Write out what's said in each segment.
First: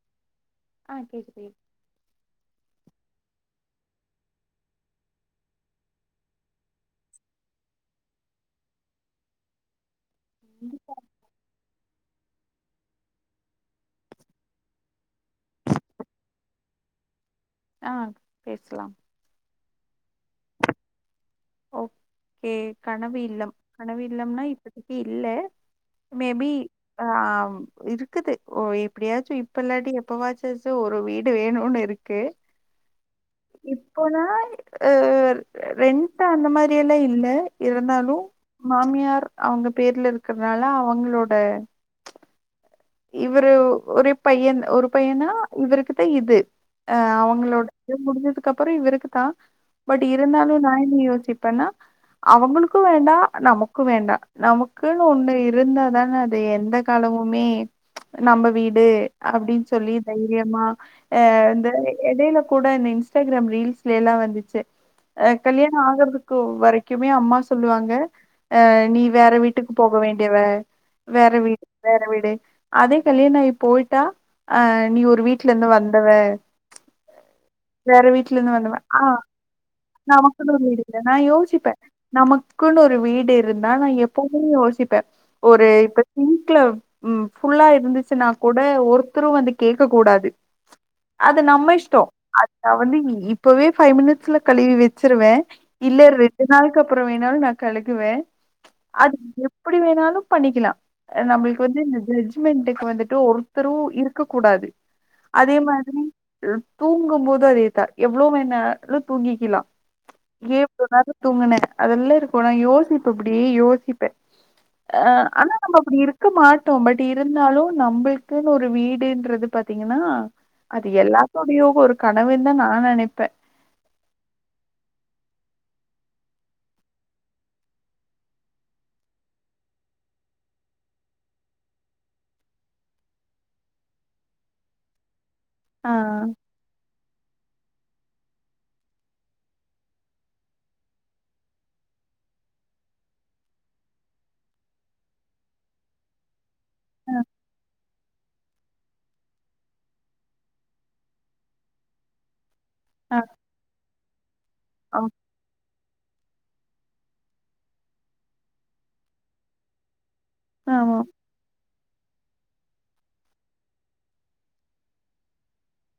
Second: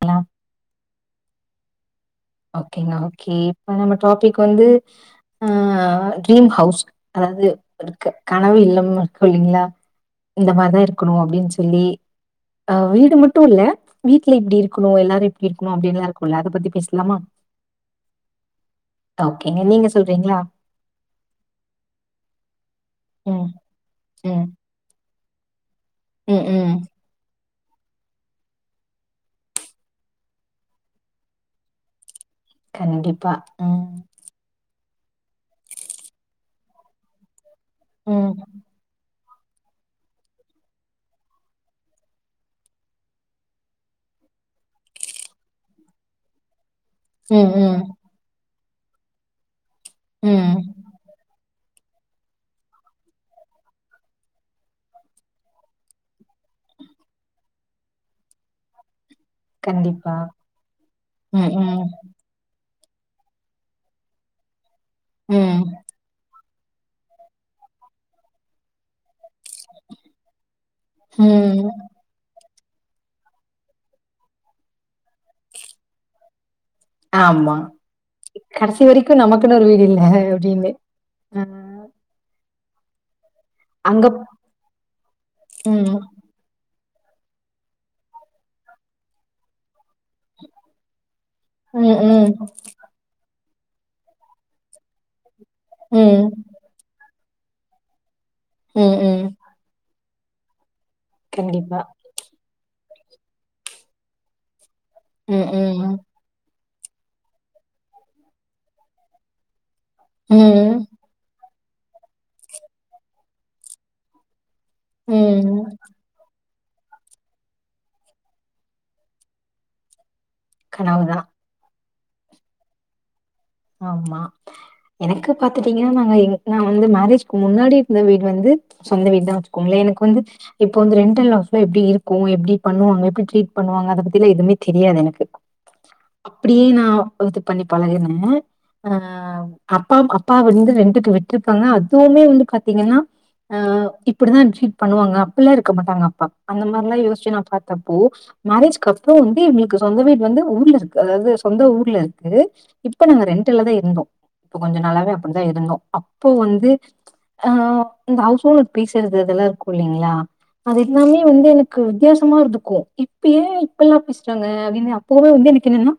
Hello ஆ கேக்குதே ஓக்கேங்க ஓக்கே இப்ப நம்ம டாபிக் வந்து ஆ ட்ரீம் ஹவுஸ் அதாவது இருக்கு கனவு இல்லம் இருக்கு இல்லைங்களா இந்த மாரிதா கண்டிப்பா. இருக்கணு அப்டின்னு சொல்லி ஆ வீடு மட்டு இல்ல வீட்ல இப்டி இருக்குனு எல்லாரு இப்டி இருக்குணு அப்டினுல்லா இருக்குனுல்ல அத பத்தி பேச எங்க அம்மா ஆ பேசலா ஓக்கேங்க நீங்க சொல்றீங்கிளா ஓக்கே கனவு ம், இல்லம் கனவு இல்லம்னா ம், இப்பதைக்கு இல்ல மே ம், பி ம். ஆம் இருக்குது ஓ எப்டியாச்சு இப்ப இல்லாட்டி எப்பவாச்சாச்சு ஒரு வீடு வேணும்னு இருக்கு கண்டிப்பா. ம், இப்போ நாய் அ ரெண்ட்டு அந்த மாரி எல்லா இல்ல இருந்தாலு ம், மாமியார் அவங்க பேர்ல இருக்கறனால அவங்களோட இவரு ஒரே பையன் ஒரு பையனா இவருக்குதா இது அ ம், அவங்களோட ம், இது முடிஞ்சதுக்கு அப்புறோ இவருக்குதா பட் இருந்தாலு நா ம். என்ன யோசிப் பனா அவுங்களுக்கு வேண்டா நமக்கு வேண்டா நமக்குன்னு ஒண்ணு இருந்தாதன அது எந்த காலமுமே நம்ம வீடு அப்டின்னு சொல்லி கண்டிப்பா. தைரியமா அ ம், இந்த ம், எடெல கூட இந்த இன்ஸ்டாகிராம் ரீல்ஸ்ல எல்லா வந்துச்சு ஆ ம், கல்யாணம் ஆகறதுக்கு கு வரைக்குமே அம்மா சொல்லுவாங்க அ நீ வேற வீட்டு வீட்டுக்கு போக வேண்டியவ வேற வீடு ம். வேற வீடு அதே கல்யாணாயி போயிட்டா ஆ நீ ஒரு வீட்டுல இருந்து வந்தவ ஆமா கடசி வரைக்கு நமக்குன்னு ஒரு வீடு இல் நமக்குனு ஒரு வீடு இல்ல நா யோசிப்பே நமக்குன்னு ஒரு வீடு இருந்தா நா அங்க எப்பவுமே யோசிப்பே ஒரு ம். இப்ப சிங்க்ல ம் ஃபுல்லா இருந்துச்சுன்னா கூட ஒருத்தரு வந்து கேக்க கூடாது அது நம்ம ம், இஷ்டோ ம், அத வந்து இப்பவே ஃபை மினிட்ஸ்ல கழுவி வச்சிருவே இல்ல ம், ரெண்டு நாளுக்கப்றோ வேணாலு நா கழுகுவே ம், அது ம். எ ப்டி வேணாலு பண்ணிக்லா நம்ளுக்கு கண்டிப்பா. வந்து இந்த ஜஜ் மெண்ட்க்கு வந்துட்டு ஒர்த்தரு இருக்க கூடாது ம், அதே ம், மாத்ரி தூங்கும்போது அதேதா எவ்ளோ வேணாலு தூங்கிக்கிலா ஏ ம், இவ்ளோ நேரோ தூங்குன அதெல்லாருக்கு நா யோசிப்பே இப்டி யோசிப்பே அ ஆனா ம். நம்ப அப்டி இருக்க மாட் டோ பட் இருந்தாலு நம்ளுக்குன்னு ஒரு வீடுன்றது பாத்தீங்கன்னா அது எல்லா கனவுதான். [unintelligible] ஒரு கனவுன் தா நா நெனைப்பே ஆமா எனக்கு பாத்துட்டீங்கன்னா நாங்க எங்ளுக்லா வந்து மேரேஜ்க்கு முன்னாடி இருந்த வீடு வந்து சொந்த வீடு தா வச்சுக்கோங்ளே எனக்கு வந்து இப்போ வந்து ரெண்டில் அவுஸ்லா எப்டி இருக்கு எப்டி பண்ணுவாங்க எப்டி ட்ரீட் பண்ணுவாங்க அத பத்திலா எதுமே தெரியாது எனக்கு ஆ அப்டியே நா இது பண்ணி பழகுனே ஆ அப்பா அப்பா வந்து ரெண்ட்டுக்கு விட்ருக்காங்க அதுவுமே வந்து பாத்தீங்கன்னா ஆ இப்டிதா ட்ரீட் பண்ணுவாங்க அப்பில்லா இருக்க மாட்டாங்க அப்பா அந்த மார்லா யோச்சு நா பாத்தப்போ மேரேஜ்க்கப்றோ வந்து எங்களுக்கு சொந்த வீடு வந்து ஊர்லருக்கு அதாவ்து சொந்த ஊர்லருக்கு இப்ப ஆ நாங்க ரெண்ட்டில்தாருந்தோ இப்ப கொஞ்ச ஆ நாளாவே அப்டிதா இருந்தோ அப்போ வந்து ஆ இந்த ஹவுஸ் ஓனர் பேசுறது அதெல்லாருக்கு இல்லைங்ளா அது ஆமா எல்லாமே வந்து எனக்கு வித்தியாசமா இருந்துக்கு இப்ப ஏ இப்பில்லா பேசுறாங்க அப்டினு அப்பவே வந்து எனக்கு என்னனா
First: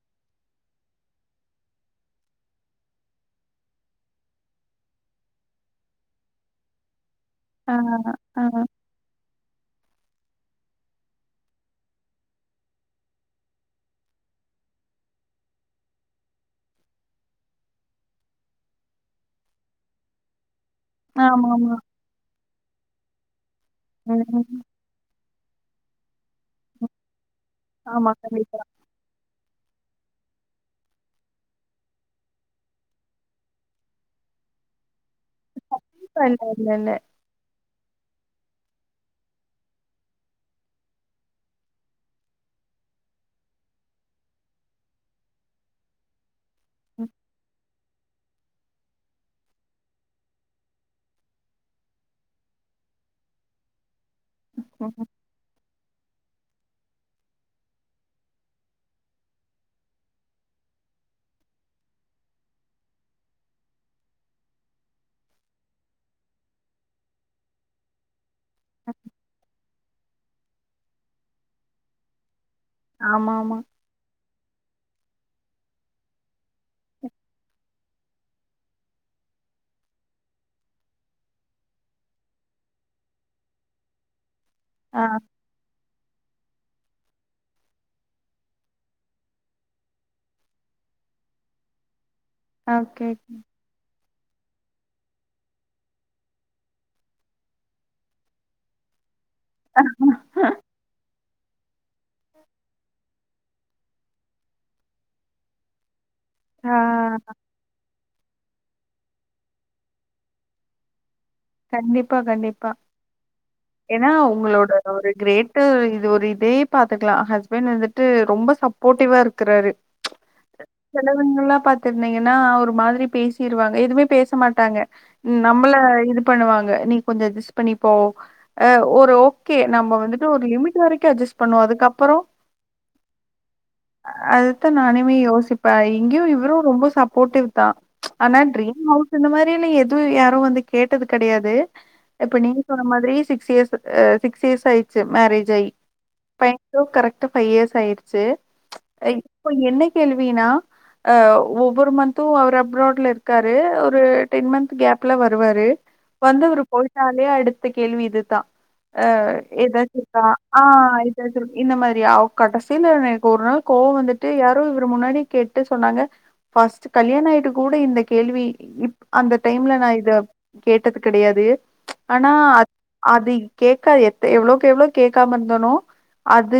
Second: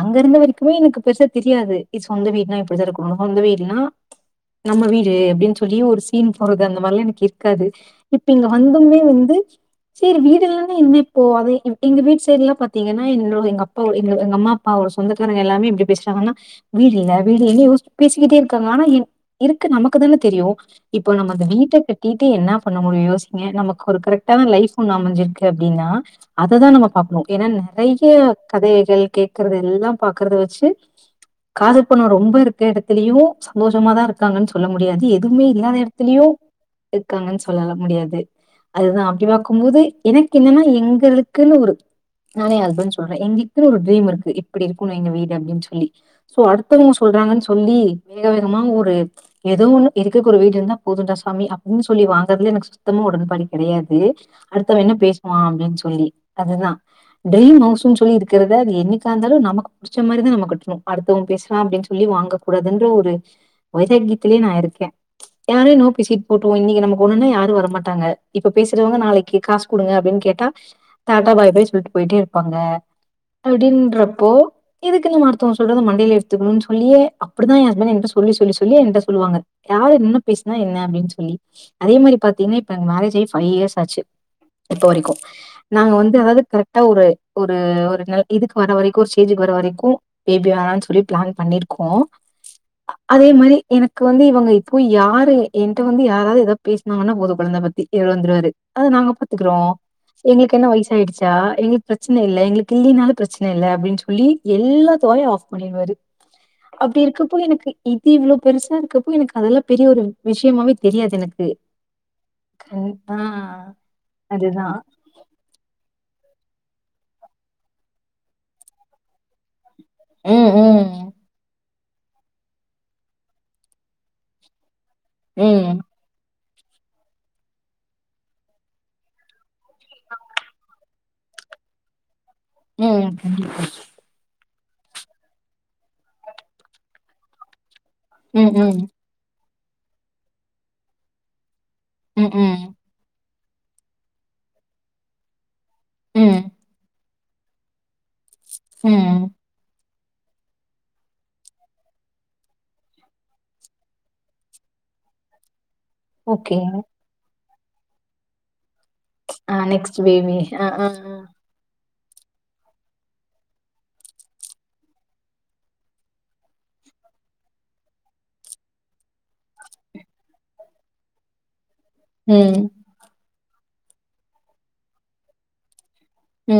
அங்கெருந்த வரைக்குமே எனக்கு பெருசா தெரியாது இது சொந்த வீட்னா இப்டித்தா இருக்கனு சொந்த வீட்ல்லனா நம்ம வீடு அப்டின் சொல்லி ஒரு சீன் போறது அந்த மார்லா எனக்கு இருக் காது ஆ இப்ப ஆ இங்க வந்தமே வந்து சேரி வீடு இல்லன்னா என்ன இப்போ அதே எங்க வீட் சைட்லா பாத்தீங்கன்னா எங்ளோ எங்க அப்பாவோ எங்க எங்க அம்மா அப்பாவோட சொந்தக்காரங்க எல்லாமே எப்டி பேசுறாங்கன்னா வீடு இல்ல வீடு என்ன பேசிகிட்டே இருக்காங்க ஆனா இருக்கு நமக்கு தானே தெரியு இப்போ நம்ம அந்த ஆமா ஆமா வீட்ட கட்டிட்டு என்னா பண்ண முடியு யோசிங்க நமக்கு ஒரு கரெக்டான ம் லைஃப் ஒண்ணு அமஞ்சிருக்கு அப்டின்னா அததா நம்ம பாக்கனு ஏனா ஆமா நறைய கண்டிப்பா கதைகள் கே க்கறதெல்லா பாக்கற்த வச்சு காசு பணோ ரொம்ப இருக்க எடத்துலயு சந்தோஷமாதாருக்காங்கன் சொல்ல முடியாது எ துமே இல்லாத எடத்திலயு இல்ல இல்ல இல்ல இருக்காங்கன் சொல்லலா முடியாது அதுதா அப்டி பாக்கும்போது எனக்கு என்னனா எங்களுக்குன்னு ஒரு நானு ஏ ஹஸ்பண்ட் சொல்றே எங்களுக்குனு ஒரு ட்ரீம் இருக்கு இப்டி இருக்கனு எங்க வீடு அப்டின் சொல்லி ஸோ அடுத்தவங்க சொல்றாங்கன் சொல்லி வேக வேகமா ஒரு எதோ ஒன்னு இருக்கக்கு ஒரு வீடு இருந்தா போதுண்டா சாமி அப்டின் சொல்லி வாங்கறதுலே எனக்கு சு த்தமா உடன்பாடு கெடயாது அடுத்தவே என்ன பேசுவா அப்டின் சொல்லி அதுதா ட்ரீம் ஹவுஸுன் சொல்லி இருக்குறத அது என்னிக்காந்தாலு நமக்கு புடிச்ச மாரிதா நம்ம கட்றோ அடுத்தவே பேசுறா அப்டின் சொல்லி வாங்க கூடாதுன்ற ஒரு வைராக்கியத்திலே நா இருக்கே [unintelligible] சீட் போட்ருவோ இன்னிக்கி நமக்கு ஒன்னுனா யாரு வர மாட்டாங்க இப்ப பேசுறவங்க நாளைக்கு காசு குடுங்க அப்டின் கேட்டா டாட்டா பாய் பாய் சொல்ட்டு போயிட்டேருப்பாங்க ஆமா ஆமா அப்டின்றப்போ எதுக்கு நம்ம அடுத்தோங்க சொல்றது மண்டைல ஏ த்துக்கனு சொல்லியே அப்டிதா எ ஹஸ்பண்ட் என்ட்ட சொல்லி சொல்லி சொல்லி என்ட்ட சொல்லுவாங்க யாரு என்ன பேச்னா என்ன அப்டின் சொல்லி அதே மாரி பாத்திங்னா இப்ப எங்க மேரேஜ் ஆயி ஃபைவ் இயர்ஸ் ஆச்சு இப்போ ஆ வரைக்கு நாங்க வந்து அதாது கரெக்டா ஒரு ஒரு ஒரு நல் இதுக்கு வர வரைக்கு ஒரு ஸ்டேஜுக்கு வர வரைக்கு பேபி வேணான் சொல்லி பிளான் பண்ணிருக்கோ ஓகே அதே மாரி எனக்கு வந்து இவங்க இப்போ யாரு என்ட்ட வந்து யாராவது எதாப் பேச்னாங்கன்னா போது கொழந்த பத்தி இவர் வந்துருவாரு அத நாங்க பாத்துகுறோ எங்ளுக்கு என்ன வயசாயிடுச்சு சா எங்ளுக் பிரச்சன இல்ல எங்ளுக்கு இல்லீனாலு பிரச்சன இல்ல அப்டின் சொல்லி எல்லாத்து வாயு ஆஃப் பண்ணிர்வாரு ஆ அப்டி இருக்கப்போ எனக்கு இது இவ்ளோ பெருசா இருக்கப்போ எனக்கு அதெல்லாப் பெரிய ஒரு விஷ்யமாவே தெரியாது எனக்கு கண்டிப்பா கண்டிப்பா கண் ஆ எனா உங்ளோட அதுதான். அது ஒரு கிரேட் டு இது ஒரு இதே பாத்துக்லா ஹஸ்பண்ட் வந்துட்டு ரொம்ப சப்போர்ட்டிவா இருக்கறாரு ம், ம், செலவுங்கெல்லாம் பாத் திருந்தீங்கனா ஒரு மாதிரி பேசிருவாங்க எதுமே பேச மாட்டாங்க நம்பள ம், இதுப் பண்ணுவாங்க நீ கொஞ்ச அட்ஜஸ்ட் பண்ணி போ அ ஒரு ஓ கே நம்ப வந்துட்டு ஒரு லிமிட்டு வரைக்கு அட்ஜஸ்ட் பண்ணுவோ அதுக்கப்பறோ ம் கண்டிப்பா அதத்தா நானுமே யோசிப்பே இங்யு இவுருரொம்ப சப்போர்ட்டிவ்தா ஆனா ம், ட்ரீம் ம், ஹவுஸ் இந்த மாரில்ல எதுவு யாரு வந்து கேட்டது கெடையாது ம், இப்ப நீங்க ம், வ தம் மாதிரி சிக்ஸ் இயர்ஸு அ சிக்ஸ் இயர்ஸ் ஆயிச்சு மேரேஜ் ஆயி ம், பயங்லு கரெக் ட்ட ஃபைவ் இயர்ஸ் ஆயிர்ச்சு அ ம். இப்ப என்ன கேள்வினா அ ஒவ்வொரு மன்த்து அவரு அப்ராட்லருக்காரு ஒரு டென் மன்த் கேப்ல வருவாரு வந்து ஓகே. அவுரு போய்ட்டாலே அடுத்த கேள்வி இதுதா ஆ ஆ எதாச்சு நெக்ஸ்ட் இருக்கா பேபி. ஆ ஆ. இதா சொல் இந்த மாரி அவ் கடசில எனக் ஒரு நாள் கோவோ வந்துட்டு யாரோ இவுரு முன்னாடி கேட்டு சொன்னாங்க ஃபஸ்ட்டு கல்யாணோ ஆய்ட்டு கூட இந்த கேள்வி இப் அந்த டைம்ல நா இத கேட்டது கெடையாது ஆனா ம், அத் அது இ கேக்கா எத்த எவ்ளோக்கெவ்ளோ கேக்காம இர்ந்தனோ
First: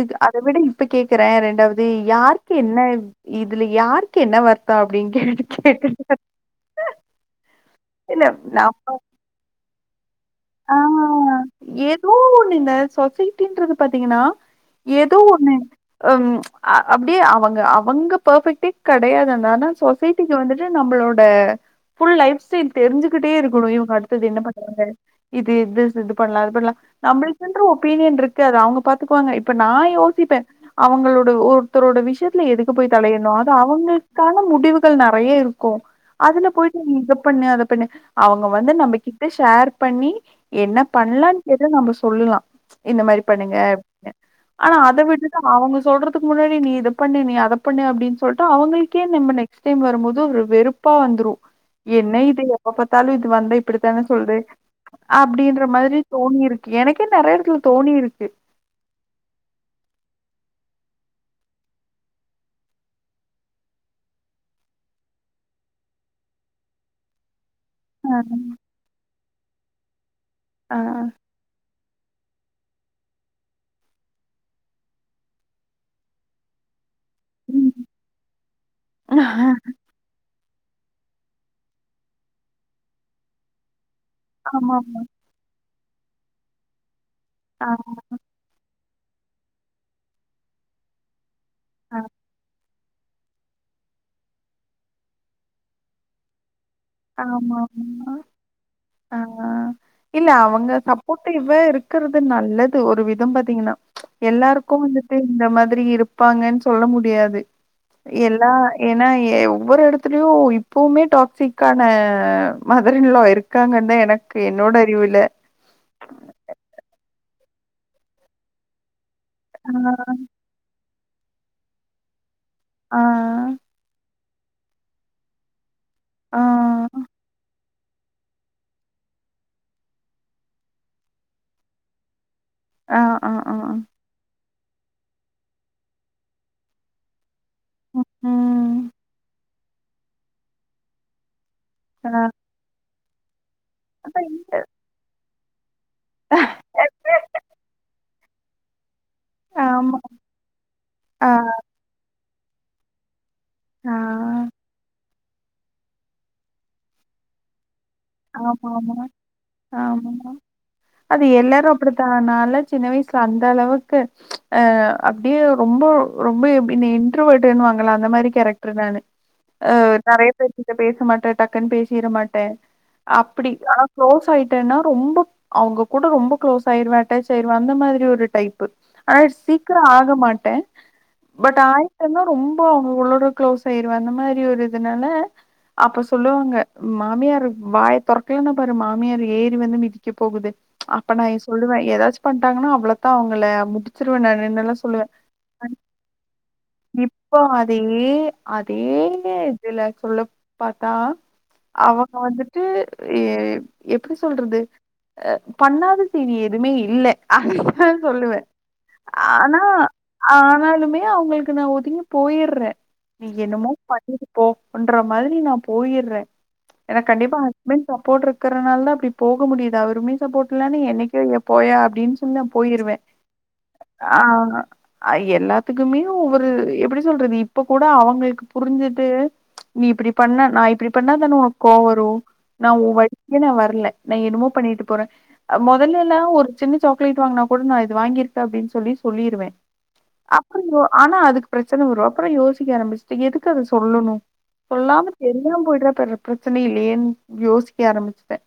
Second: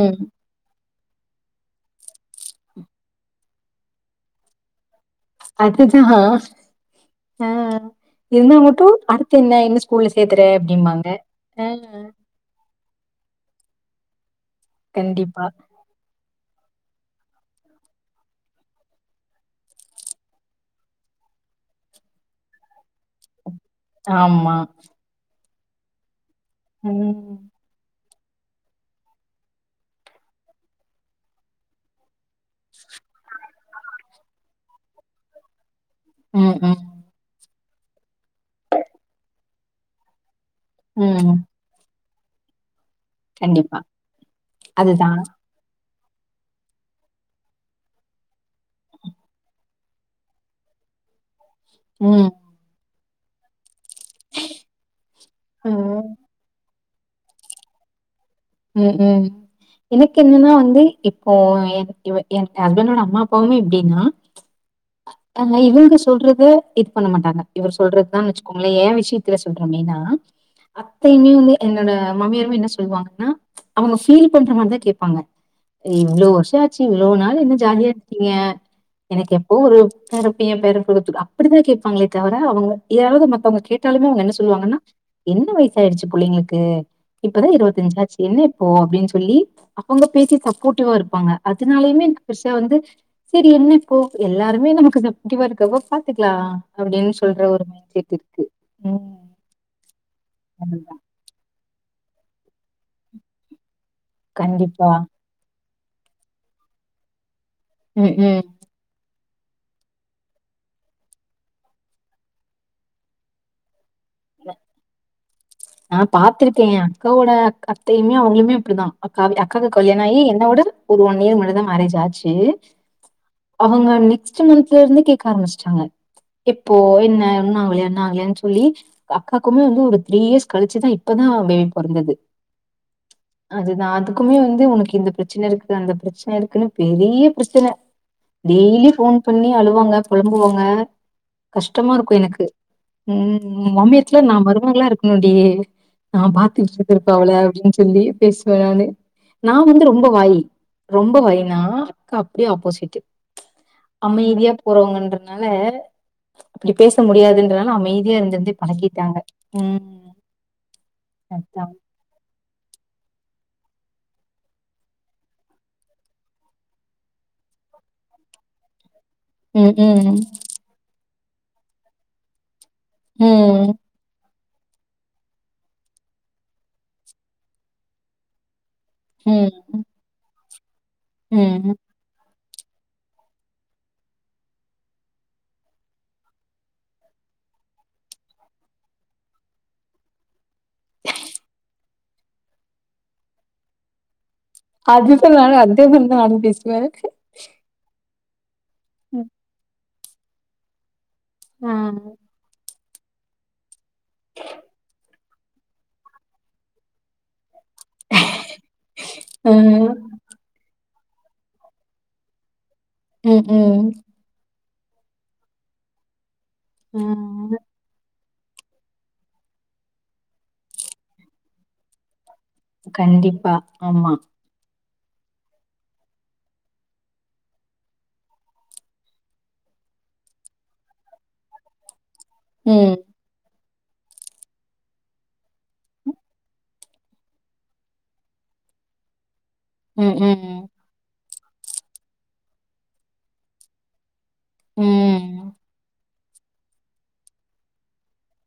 ம். அத விட இப் இப்ப கேக்கறே ரெண்டாவது யாருக்கு என்ன இத் இதுல யாருக்கு என்ன வர்த்தோ அப்டின் கேட்டுக் அதுதா அ இல்ல இருந்தா மட்டு நம்ம அடுத் தென்ன என்ன ஸ்கூல்ல சேத்தற அப்டிம்பாங்க‌ அ அ போன் இந்த சொசைட் டின்ரது பாத்திங்கனா எதோ கண்டிப்பா. ஒன்னு அம் அ அப்டியே அவங்க அவங்க பெர்ஃபெக்டே கெடையாது அங்க ஆனா சொசைட்டிக்கி வந்துட்டு நம்பளோட ஃபுல் லைஃப் ஸ்டைல் தெரி்ஞ்சுகிட்டே இருக்குணு இவ் அடுத்தது என்ன ஆமா. பண்றாங்க இது இதுச் இது பண்லா அது பண்லா ம். நம்புளுக்குன்ற ஒபீனியன்ருக் கு அது அவுங்க பாத்துக்வாங்க இப்ப நா யோசிப்பே அவங்களோட ஒருத்தரோட விஷ்யத்ல எதுக்கு போய் தலையிட்ணு அது அவங்கள்க்கான முடிவுகள் நெறைய இருக் க்கு அதுல ம், போயிட்டு ம், நீ இதப் பண்ணு அதப் பண்ணு அவுங்க வந்து நம்பக்கிட்ட ஷேர் பண்ணி என்னப் ம். பண்லான்‌ கேட்டா நம்ப சொல்லுலா இந்த மாரி பண்ணுங்க கண்டிப்பா. அப்னு ஆனா அத அதுதான். விட்டுட்டு அவங்க சொல்றதுக்கு முன்னாடி நீ இதப் பண்ணு நீ அதப் பண்ணு அப்டின் சொல்ட்டு அவங்கள்க்கே நெம்ப நெக் ஸ்டைம் வரும்போது ஒரு வெறுப்பா வந்துரு என்ன ம். இது எப்ப பாத்தாலு இது வந்த இப்டித்தான சொல்து அப்டின்ற மாதிரி ம். தோணிருக் கு எனக்கே நெறை எடத்துல தோணிருக்கு ம் ம் எனக்கென்னனா வந்து இப்போ எனுக் இவெ என்ட்ட ஹஸ்பண்டோட அம்மா அப்பாவுமே இப்டினா அ இவங்க சொல்றது இது பண்ண மாட்டாங்க இவரு அ, சொல்றதானு வச்சுக்கோங்களே ஏ விஷயத்துல சொல்றே மெய்னா அ, அத்தையுமே வந்து என்னோட மாமியருமே என்ன சொல்வாங்கனா அவுங்க ஃபீல் பண்ற மாரிதா கேப்பாங்க இவ்ளோ வருஷோ ஆச்சு இவ்ளோ நாள் என்ன ம். ஜாலியாருக்கீங்க எனக்கு எப்போ ஒரு பேரப்பையே பேர [unintelligible] அப்படிதே கேப்பாங்களே தவர அவங்க யாராவது மத்தவங்க கேட்டாலுமே அவங்க என்ன சொல்லுவாங்கனா ஆமாமா. என்ன வயசு ஆயிடுச்சு புள்ளைங்களுக்கு இப்பதா அ, இருவத்தஞ்சாச்சு என்ன இப்போ அப்டின் சொல்லி அவங்க பேசி சப்போட்டிவாருப்பாங்க அதனாலயுமே எனக்கு பெருசா வந்து செரி என்ன இப்போ எல்லாருமே நமக்கு சப்போட்டிவா இருக்கப்போ பாத்துக்லா அப்டின் சொல்ற ஒரு ஆமாமா. மைண்ட்செட் இருக்கு ம் ஆ. இல்ல அவங்க அதுதா சப்போட்டிவாருக்குறது நல்லது ஒரு விதோ பாத்தீங்கனா எல்லாருக்கு கண்டிப்பா வந்துட்டு இந்த மாதிரி இருப்பாங்கன் சொல்ல முடியாது ம் ம் எல்லா ஏனா எ ஒவ்வொரு எடத்துலயு இப்பவுமே டாக்ஸிக் க்கான மதரின் லா இருக்காங்க தா எனக்கு என்னோட அறிவுல நா பாத்துருக்கே‌ எ அக்காவோட அ அத்தையுமே அவுங்ளுமே அப்டிதா அக்காவி அக்காக்கு ஆ, கல்யாண ஆகி என்னோட ஒரு ஒன் இயர் முன்னாடிதா மேரேஜ் ஆச்சு ஆ, அவங்க நெக்ஸ்டு மன்த்ல இருந்து கேக்க ஆரமிச்சிட்டாங்க ஆ, இப்போ என்ன இன்னு ஆகலையா இன்னு ஆகலையானு சொல்லி அக்காக்குமே வந்து ஒரு த்ரீ இயர்ஸ் கழிச்சுதா இப்பதா பேபி பொறந்தது ஆ, ஆ, ஆ, அதுதா அது குமே வந்து உனக்கு இந்த பிரச்சன இருக்கு அந்த பிரச்சன இருக்குனு பெரிய பிரச்சன டெய்லி ம். ஃபோன் பண்ணி அழுவாங்க பொலம்புவாங்க கஷ்டமா இருக்கு எனக்கு ம் ஒ மாமியாருக்கெல்லா அதான் நா இ- மருமகளா இருக்கணுடி நா பாத்துட்டு இருப்ப அவள அப்டினு சொல்லி பேசுவே நானு நா வந்து ஆமா. ரொம்ப வாயி ரொம்ப ஆ, வாயினா அப்டியே ஆப்போசிட்டு் ஆ, அமைதியா போறவங்கன்றனால அப்டி பேச முடியாதுன்றனால அமை தி இருந்துருந்து ஆமாமா, ஆமா. பழக்கிட்டாங்க ம் ஆமா. அது அதா எல்லாரு அப்டித்தா நாலா சின்ன வயசுல அந்த அளவுக்கு அ அப்டியே ரொம்ப ரொம்ப இ இன்டர்வட்டுனு வாங்களா அந்த மாரி கேரக்டர் நானு அ ம் ம் நிறையா பேருக்கிட்ட பேச மாட்டே டக்குன் பேசிற மாட்டே அப்டி ம் ஆனா க்ளோஸ் ஆயிட் டேனா ரொம்ப அவங்க கூட ரொம்ப க்ளோஸ் ஆயிடுவே அட்டாச் ஆயிடுவே அந்த மாரி ஒரு டைப்பு ஆனா சீக்கரோ ம் ஆக மாட்டே பட் ம் ஆயி டேனா ரொம்ப அவங்களோட க்ளோஸ் ஆயிடுவ அந்த மாரி ஒரு இதுனால அப்ப சொல்லுவாங்க மாமியார் வாய தொறக்கலனா பாரு மாமியார் ஏறி வந்து மிதிக்க போகுது அப்ப நா ஏ சொல்லுவே ஏதாச்சு பண்டாங்கனா அவ்வளத்தா அவுங்கள முடிச்சிருவே நானு அதுதா நானு அத தா நானு பேசுவே இப்போ அதே அதே இதுல சொல்ல பாத்தா ஆ அவங்க வந்துட்டு எ எப்டி சொல்றது பண்ணாத செய்தி எதுவுமே இல்ல ஹ சொல்லுவே ஆ ஆனா ம் ஆனாலுமே அவங்களுக்கு நா ஒதுங்கி போயிற்றே நீ என்னமோ ம் பண்ணிரு போ ன்ற மாரி நா போயிற்றே ஏனா ஆ கண்டிப்பா மெய்ன் சப்போர்ட் இருக்கறனால தா அப்டி போக முடியு அவருமே சப்போர்ட் இல்லைனா என்னைக்கோ ஏ போயா அப்டின் சொ ன்னா போயிருவே கண்டிப்பா ஆமா ஆ அய் எல்லாத்துக்குமே ஒவ்வொரு எப்படி சொல்றது இப்ப கூட அவங்களுக்கு புரிஞ்சிட்டு நீ இப்டி பண்ண நான் இப்படி பண்ணாதானே உன கோ வரும் நான் ஒ ம் ஒய்ஃப் ஏ நா வரல நான் என்னமோ பண்ணிட்டு போறேன் முதல்ல எல்லாம் ஒரு சின்ன சாக்லேட் வாங்கினா கூட நான் இது வாங்கியிருக்கேன் அப்படின்னு சொல்லி சொல்லிருவேன் ம் ம் அப்புறம் ஆனா அதுக்கு பிரச்சனை வரும் அப்புறம் யோசிக்க ஆரம்பிச்சுட்டு எதுக்கு அதை சொல்லணும் சொல்லாம ம் தெரியாம போயிடுற ப்ப பிரச்சனை இல்லையேன்னு யோசிக்க ஆரம்பிச்டேன்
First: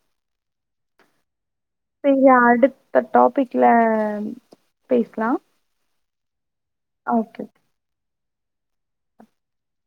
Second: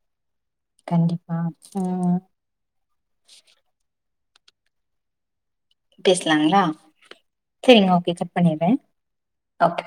கண்டிப்பா ம் [unintelligible] இப்ப டாபிக்ல பேசலாம் பேஸ்லாங்ளா ஓகே செரிங்க ஓகே கட் பண்ணிறே ஓகே